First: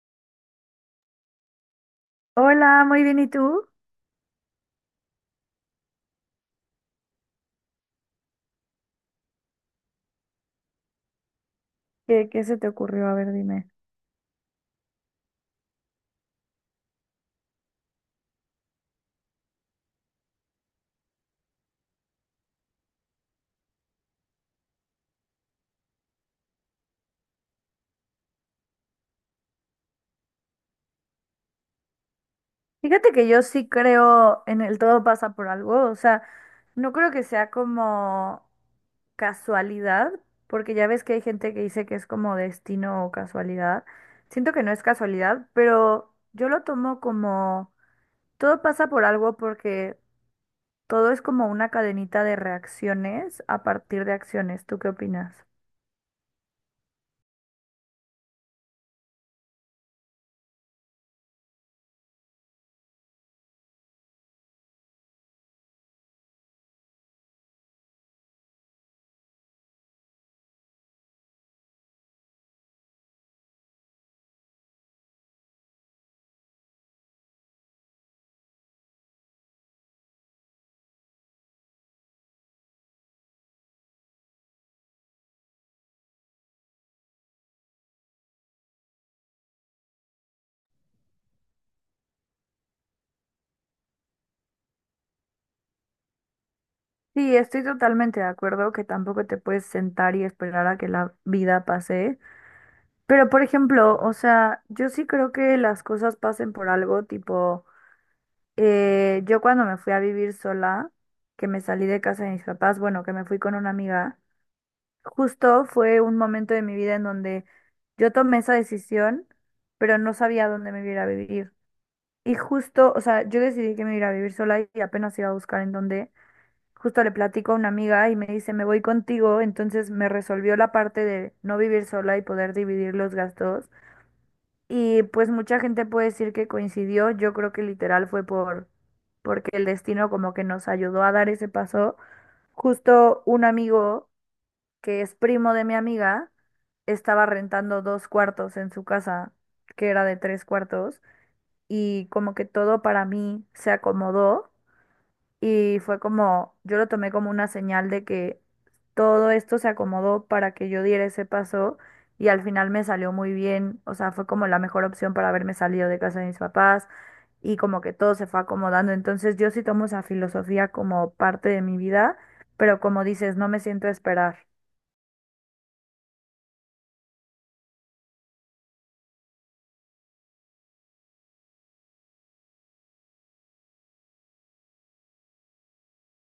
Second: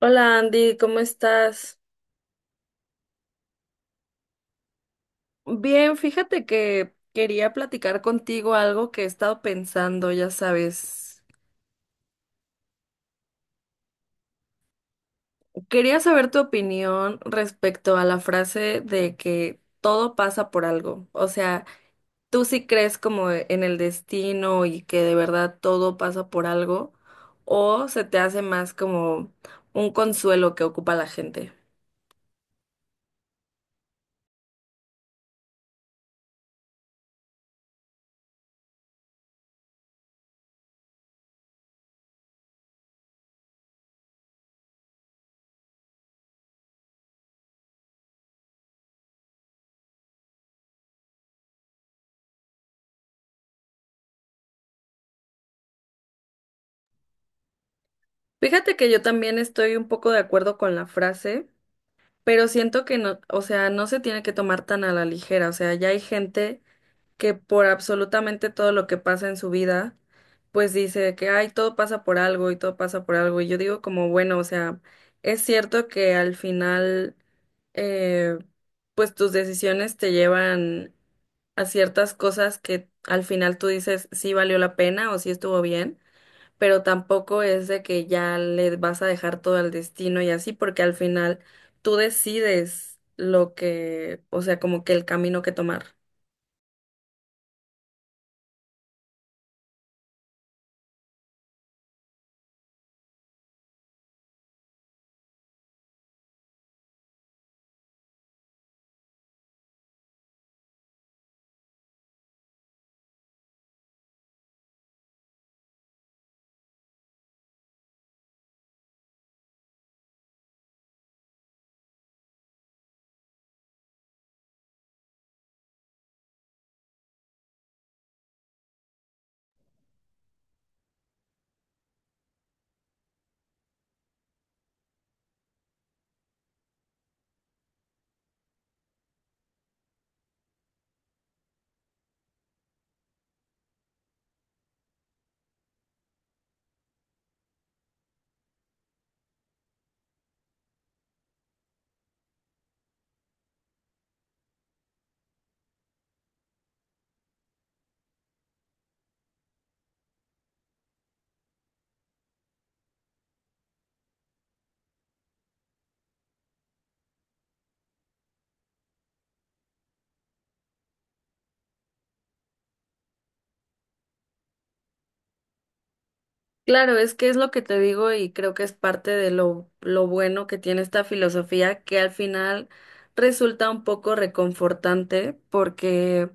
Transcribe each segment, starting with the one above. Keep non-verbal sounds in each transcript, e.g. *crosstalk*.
Hola Andy, ¿cómo estás? Hola, muy bien. ¿Y tú? Bien, fíjate que quería platicar contigo algo que he estado pensando, ya sabes. ¿¿Qué se te ocurrió? A ver, dime. Quería saber tu opinión respecto a la frase de que todo pasa por algo. O sea, ¿tú sí crees como en el destino y que de verdad todo pasa por algo? ¿O se te hace más como un consuelo que ocupa la gente? Fíjate que yo sí creo en el todo pasa por algo. O sea, no creo que sea como casualidad, porque ya ves que hay gente que dice que es como destino o casualidad. Siento que no es casualidad, pero yo lo tomo como todo pasa por algo porque todo es como una cadenita de reacciones a partir de acciones. ¿Tú qué opinas? Fíjate que yo también estoy un poco de acuerdo con la frase. Pero siento que no, o sea, no se tiene que tomar tan a la ligera, o sea, ya hay gente que por absolutamente todo lo que pasa en su vida, pues dice que, ay, todo pasa por algo y todo pasa por algo. Y yo digo como, bueno, o sea, es cierto que al final, eh, pues tus decisiones te llevan a ciertas cosas que al final tú dices si valió la pena o si estuvo bien, pero tampoco es de que ya le vas a dejar todo al destino y así, porque al final tú decides lo que, o sea, como que el camino que tomar. Sí, estoy totalmente de acuerdo que tampoco te puedes sentar y esperar a que la vida pase. Pero, por ejemplo, o sea, yo sí creo que las cosas pasen por algo, tipo, yo cuando me fui a vivir sola, que me salí de casa de mis papás, bueno, que me fui con una amiga, justo fue un momento de mi vida en donde yo tomé esa decisión, pero no sabía dónde me iba a ir a vivir. Y justo, o sea, yo decidí que me iba a ir a vivir sola y apenas iba a buscar en dónde. Justo le platico a una amiga y me dice, me voy contigo, entonces me resolvió la parte de no vivir sola y poder dividir los gastos. Y pues mucha gente puede decir que coincidió, yo creo que literal fue porque el destino como que nos ayudó a dar ese paso. Justo un amigo que es primo de mi amiga estaba rentando dos cuartos en su casa, que era de tres cuartos, y como que todo para mí se acomodó y fue como, yo lo tomé como una señal de que todo esto se acomodó para que yo diera ese paso y al final me salió muy bien, o sea, fue como la mejor opción para haberme salido de casa de mis papás y como que todo se fue acomodando. Entonces yo sí tomo esa filosofía como parte de mi vida, pero como dices, no me siento a esperar. Claro, es que es lo que te digo y creo que es parte de lo bueno que tiene esta filosofía, que al final resulta un poco reconfortante porque,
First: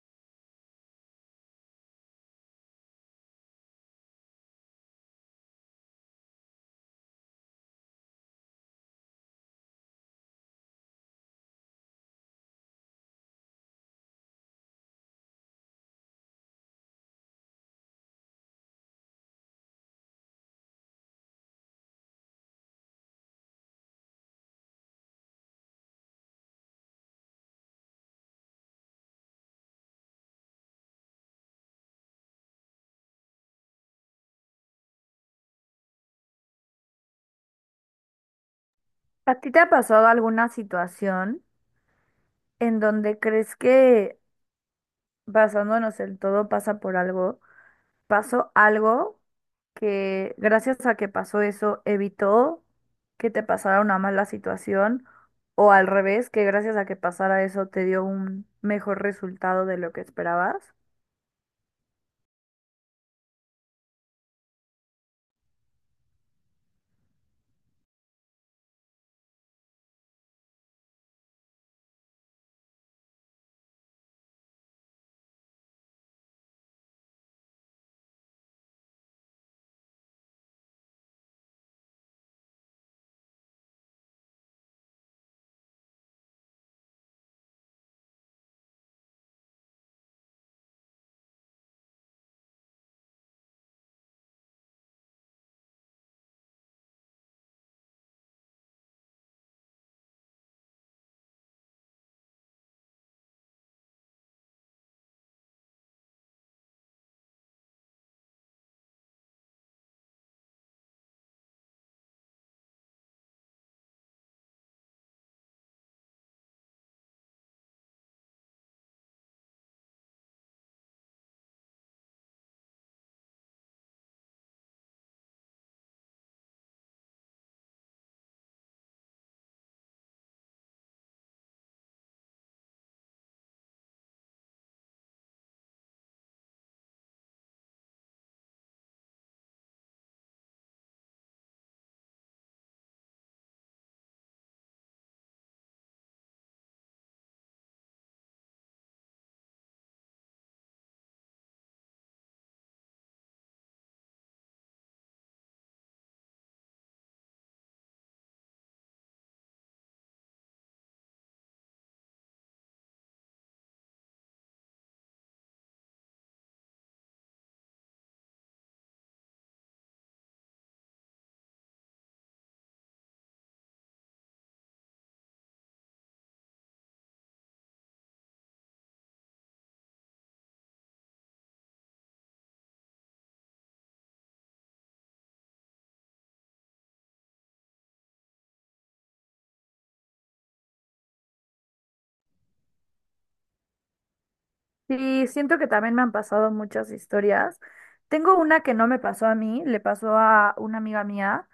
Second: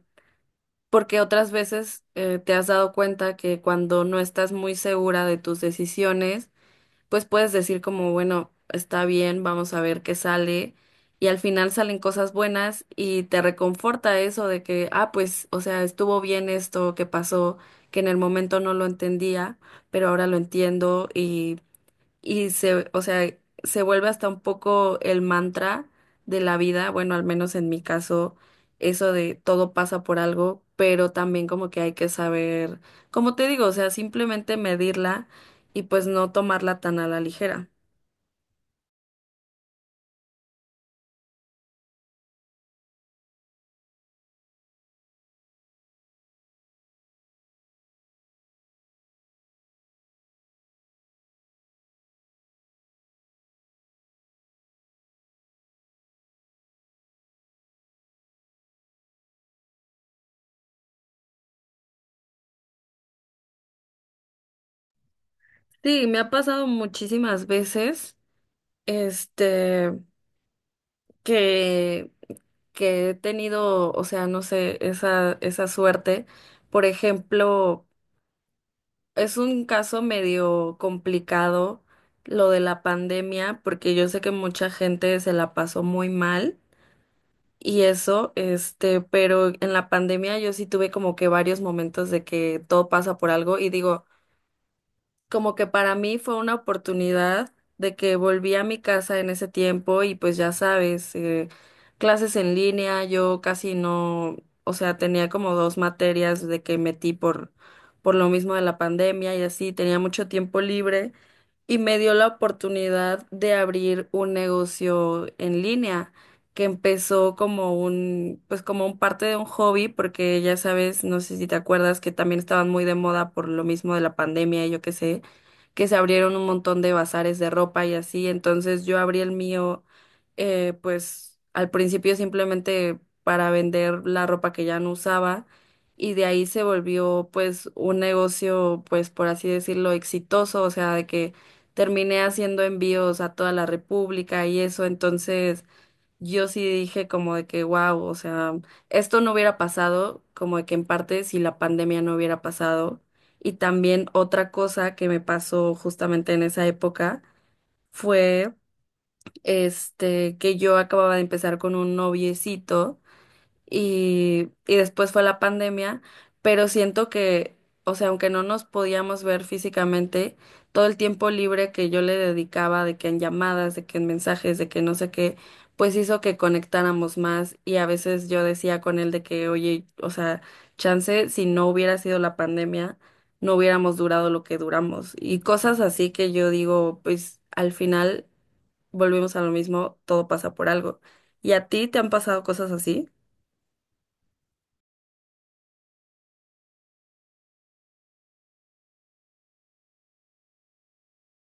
porque otras veces te has dado cuenta que cuando no estás muy segura de tus decisiones, pues puedes decir como, bueno, está bien, vamos a ver qué sale. Y al final salen cosas buenas y te reconforta eso de que, ah, pues, o sea, estuvo bien esto que pasó, que en el momento no lo entendía, pero ahora lo entiendo y o sea, se vuelve hasta un poco el mantra de la vida, bueno, al menos en mi caso, eso de todo pasa por algo, pero también como que hay que saber, como te digo, o sea, simplemente medirla y pues no tomarla tan a la ligera. ¿A ti te ha pasado alguna situación en donde crees que basándonos en todo pasa por algo? Pasó algo que gracias a que pasó eso evitó que te pasara una mala situación o al revés, que gracias a que pasara eso te dio un mejor resultado de lo que esperabas. Sí, me ha pasado muchísimas veces, este, que, que he tenido, o sea, no sé, esa suerte. Por ejemplo, es un caso medio complicado lo de la pandemia, porque yo sé que mucha gente se la pasó muy mal y eso, pero en la pandemia yo sí tuve como que varios momentos de que todo pasa por algo y digo, como que para mí fue una oportunidad de que volví a mi casa en ese tiempo y pues ya sabes, clases en línea, yo casi no, o sea, tenía como dos materias de que metí por lo mismo de la pandemia y así, tenía mucho tiempo libre y me dio la oportunidad de abrir un negocio en línea que empezó como un, pues como un parte de un hobby, porque ya sabes, no sé si te acuerdas que también estaban muy de moda por lo mismo de la pandemia, y yo qué sé, que se abrieron un montón de bazares de ropa y así, entonces yo abrí el mío, pues al principio simplemente para vender la ropa que ya no usaba. Y de ahí se volvió pues un negocio, pues por así decirlo, exitoso, o sea, de que terminé haciendo envíos a toda la República y eso, entonces yo sí dije como de que, wow, o sea, esto no hubiera pasado, como de que en parte si la pandemia no hubiera pasado. Y también otra cosa que me pasó justamente en esa época fue, que yo acababa de empezar con un noviecito y después fue la pandemia, pero siento que, o sea, aunque no nos podíamos ver físicamente, todo el tiempo libre que yo le dedicaba, de que en llamadas, de que en mensajes, de que no sé qué, pues hizo que conectáramos más y a veces yo decía con él de que, oye, o sea, chance, si no hubiera sido la pandemia, no hubiéramos durado lo que duramos y cosas así que yo digo, pues al final volvemos a lo mismo, todo pasa por algo. ¿Y a ti te han pasado cosas así? Sí, siento que también me han pasado muchas historias. Tengo una que no me pasó a mí, le pasó a una amiga mía,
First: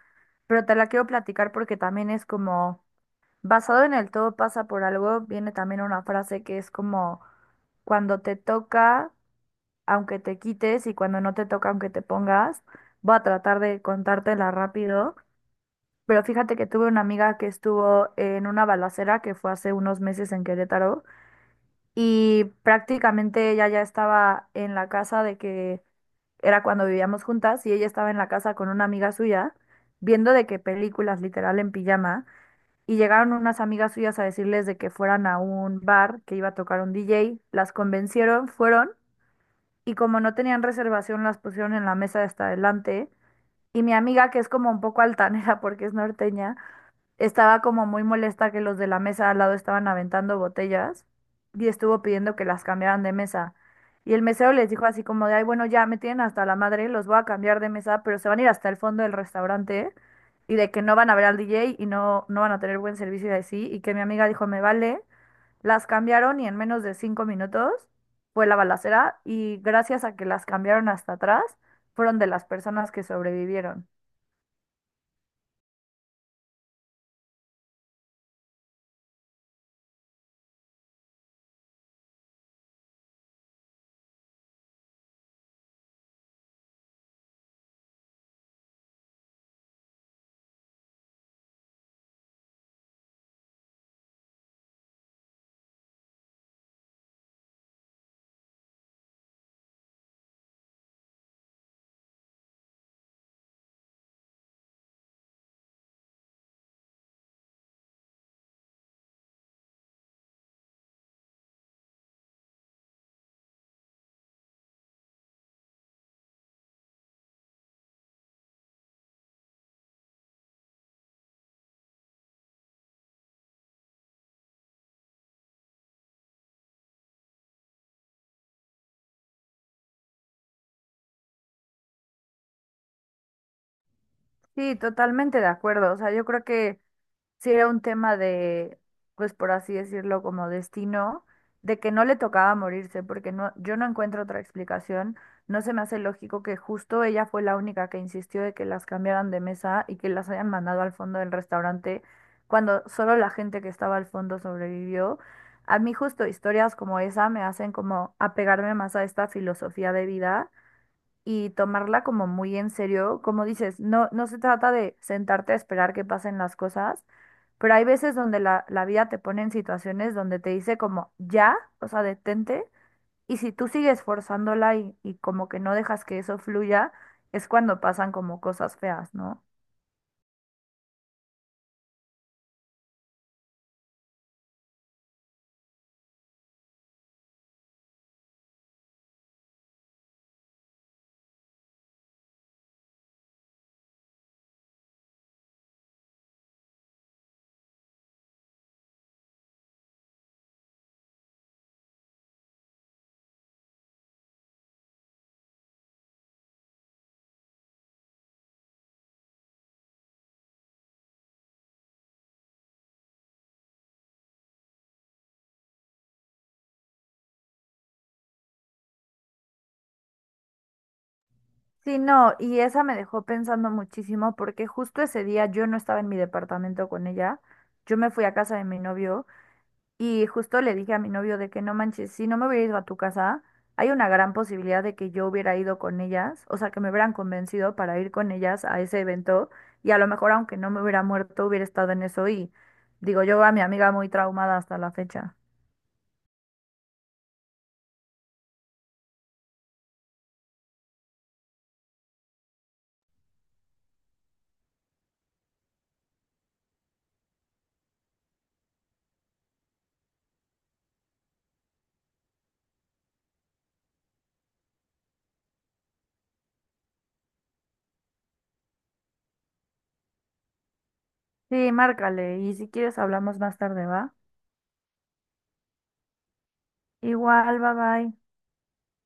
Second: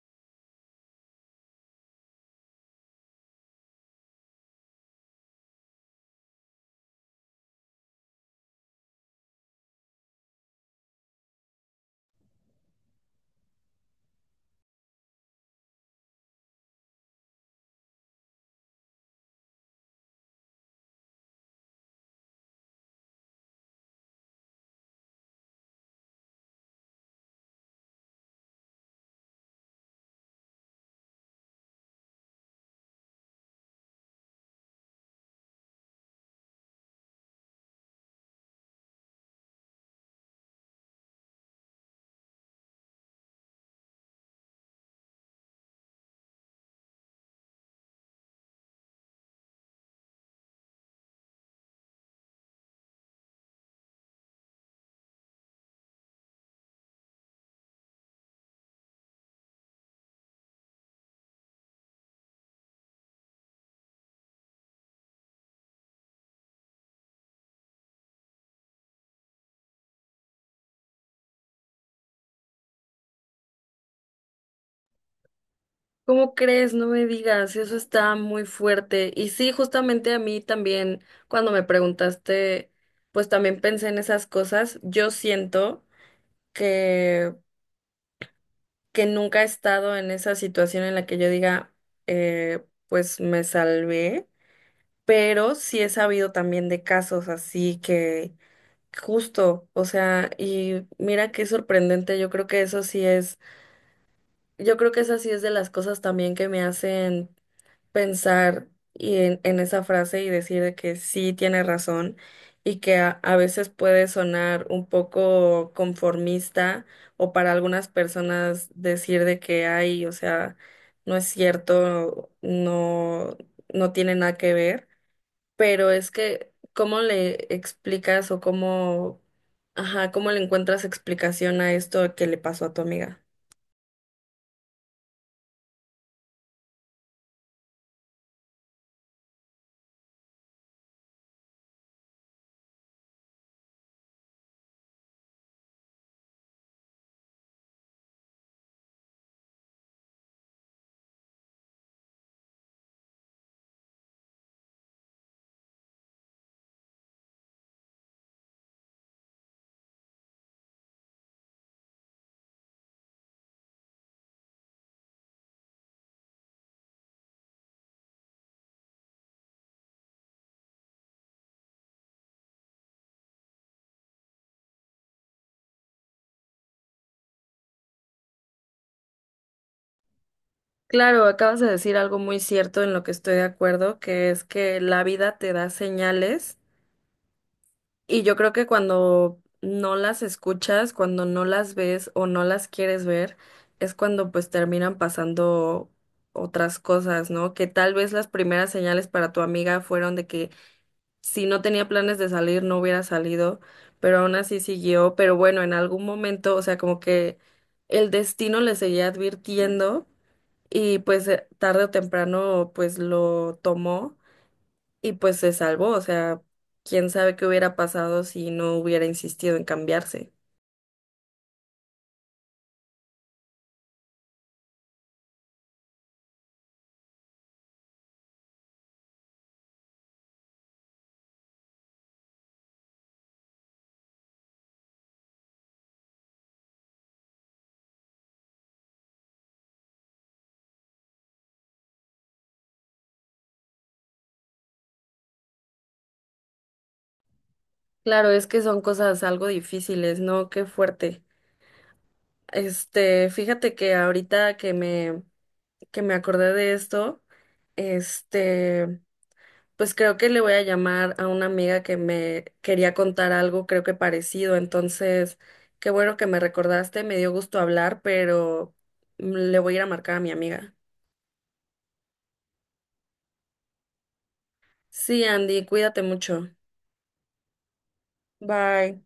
pero te la quiero platicar porque también es como, basado en el todo pasa por algo, viene también una frase que es como, cuando te toca aunque te quites y cuando no te toca, aunque te pongas, voy a tratar de contártela rápido. Pero fíjate que tuve una amiga que estuvo en una balacera que fue hace unos meses en Querétaro y prácticamente ella ya estaba en la casa de que era cuando vivíamos juntas y ella estaba en la casa con una amiga suya viendo de qué películas literal en pijama y llegaron unas amigas suyas a decirles de que fueran a un bar que iba a tocar un DJ, las convencieron, fueron y como no tenían reservación las pusieron en la mesa de hasta adelante. Y mi amiga, que es como un poco altanera *laughs* porque es norteña, estaba como muy molesta que los de la mesa al lado estaban aventando botellas y estuvo pidiendo que las cambiaran de mesa. Y el mesero les dijo así como de, ay, bueno, ya me tienen hasta la madre, los voy a cambiar de mesa, pero se van a ir hasta el fondo del restaurante y de que no van a ver al DJ y no, no van a tener buen servicio y así. Y que mi amiga dijo, me vale. Las cambiaron y en menos de 5 minutos fue la balacera y gracias a que las cambiaron hasta atrás, fueron de las personas que sobrevivieron. ¿Cómo crees? No me digas, eso está muy fuerte. Y sí, justamente a mí también, cuando me preguntaste, pues también pensé en esas cosas. Yo siento que, que nunca he estado en esa situación en la que yo diga, eh, pues me salvé, pero sí he sabido también de casos así que justo, o sea, y mira qué sorprendente, yo creo que eso sí es, yo creo que esa sí es de las cosas también que me hacen pensar y en esa frase y decir de que sí tiene razón y que a veces puede sonar un poco conformista o para algunas personas decir de que hay, o sea, no es cierto, no, no tiene nada que ver, pero es que ¿cómo le explicas o cómo, ajá, cómo le encuentras explicación a esto que le pasó a tu amiga? Sí, totalmente de acuerdo. O sea, yo creo que sí era un tema de, pues por así decirlo, como destino, de que no le tocaba morirse, porque no, yo no encuentro otra explicación. No se me hace lógico que justo ella fue la única que insistió de que las cambiaran de mesa y que las hayan mandado al fondo del restaurante, cuando solo la gente que estaba al fondo sobrevivió. A mí justo historias como esa me hacen como apegarme más a esta filosofía de vida y tomarla como muy en serio. Como dices, no, no se trata de sentarte a esperar que pasen las cosas, pero hay veces donde la vida te pone en situaciones donde te dice como ya, o sea, detente, y si tú sigues forzándola y como que no dejas que eso fluya, es cuando pasan como cosas feas, ¿no? Claro, acabas de decir algo muy cierto en lo que estoy de acuerdo, que es que la vida te da señales y yo creo que cuando no las escuchas, cuando no las ves o no las quieres ver, es cuando pues terminan pasando otras cosas, ¿no? Que tal vez las primeras señales para tu amiga fueron de que si no tenía planes de salir, no hubiera salido, pero aún así siguió, pero bueno, en algún momento, o sea, como que el destino le seguía advirtiendo y pues tarde o temprano pues lo tomó y pues se salvó, o sea, quién sabe qué hubiera pasado si no hubiera insistido en cambiarse. Sí, no, y esa me dejó pensando muchísimo porque justo ese día yo no estaba en mi departamento con ella, yo me fui a casa de mi novio. Y justo le dije a mi novio de que no manches, si no me hubiera ido a tu casa, hay una gran posibilidad de que yo hubiera ido con ellas, o sea, que me hubieran convencido para ir con ellas a ese evento y a lo mejor aunque no me hubiera muerto, hubiera estado en eso y digo yo a mi amiga muy traumada hasta la fecha. Claro, es que son cosas algo difíciles, ¿no? Qué fuerte. Fíjate que ahorita que me acordé de esto, este pues creo que le voy a llamar a una amiga que me quería contar algo, creo que parecido. Entonces, qué bueno que me recordaste, me dio gusto hablar, pero le voy a ir a marcar a mi amiga. Sí, márcale y si quieres hablamos más tarde, ¿va? Sí, Andy, cuídate mucho. Igual, bye bye. Bye.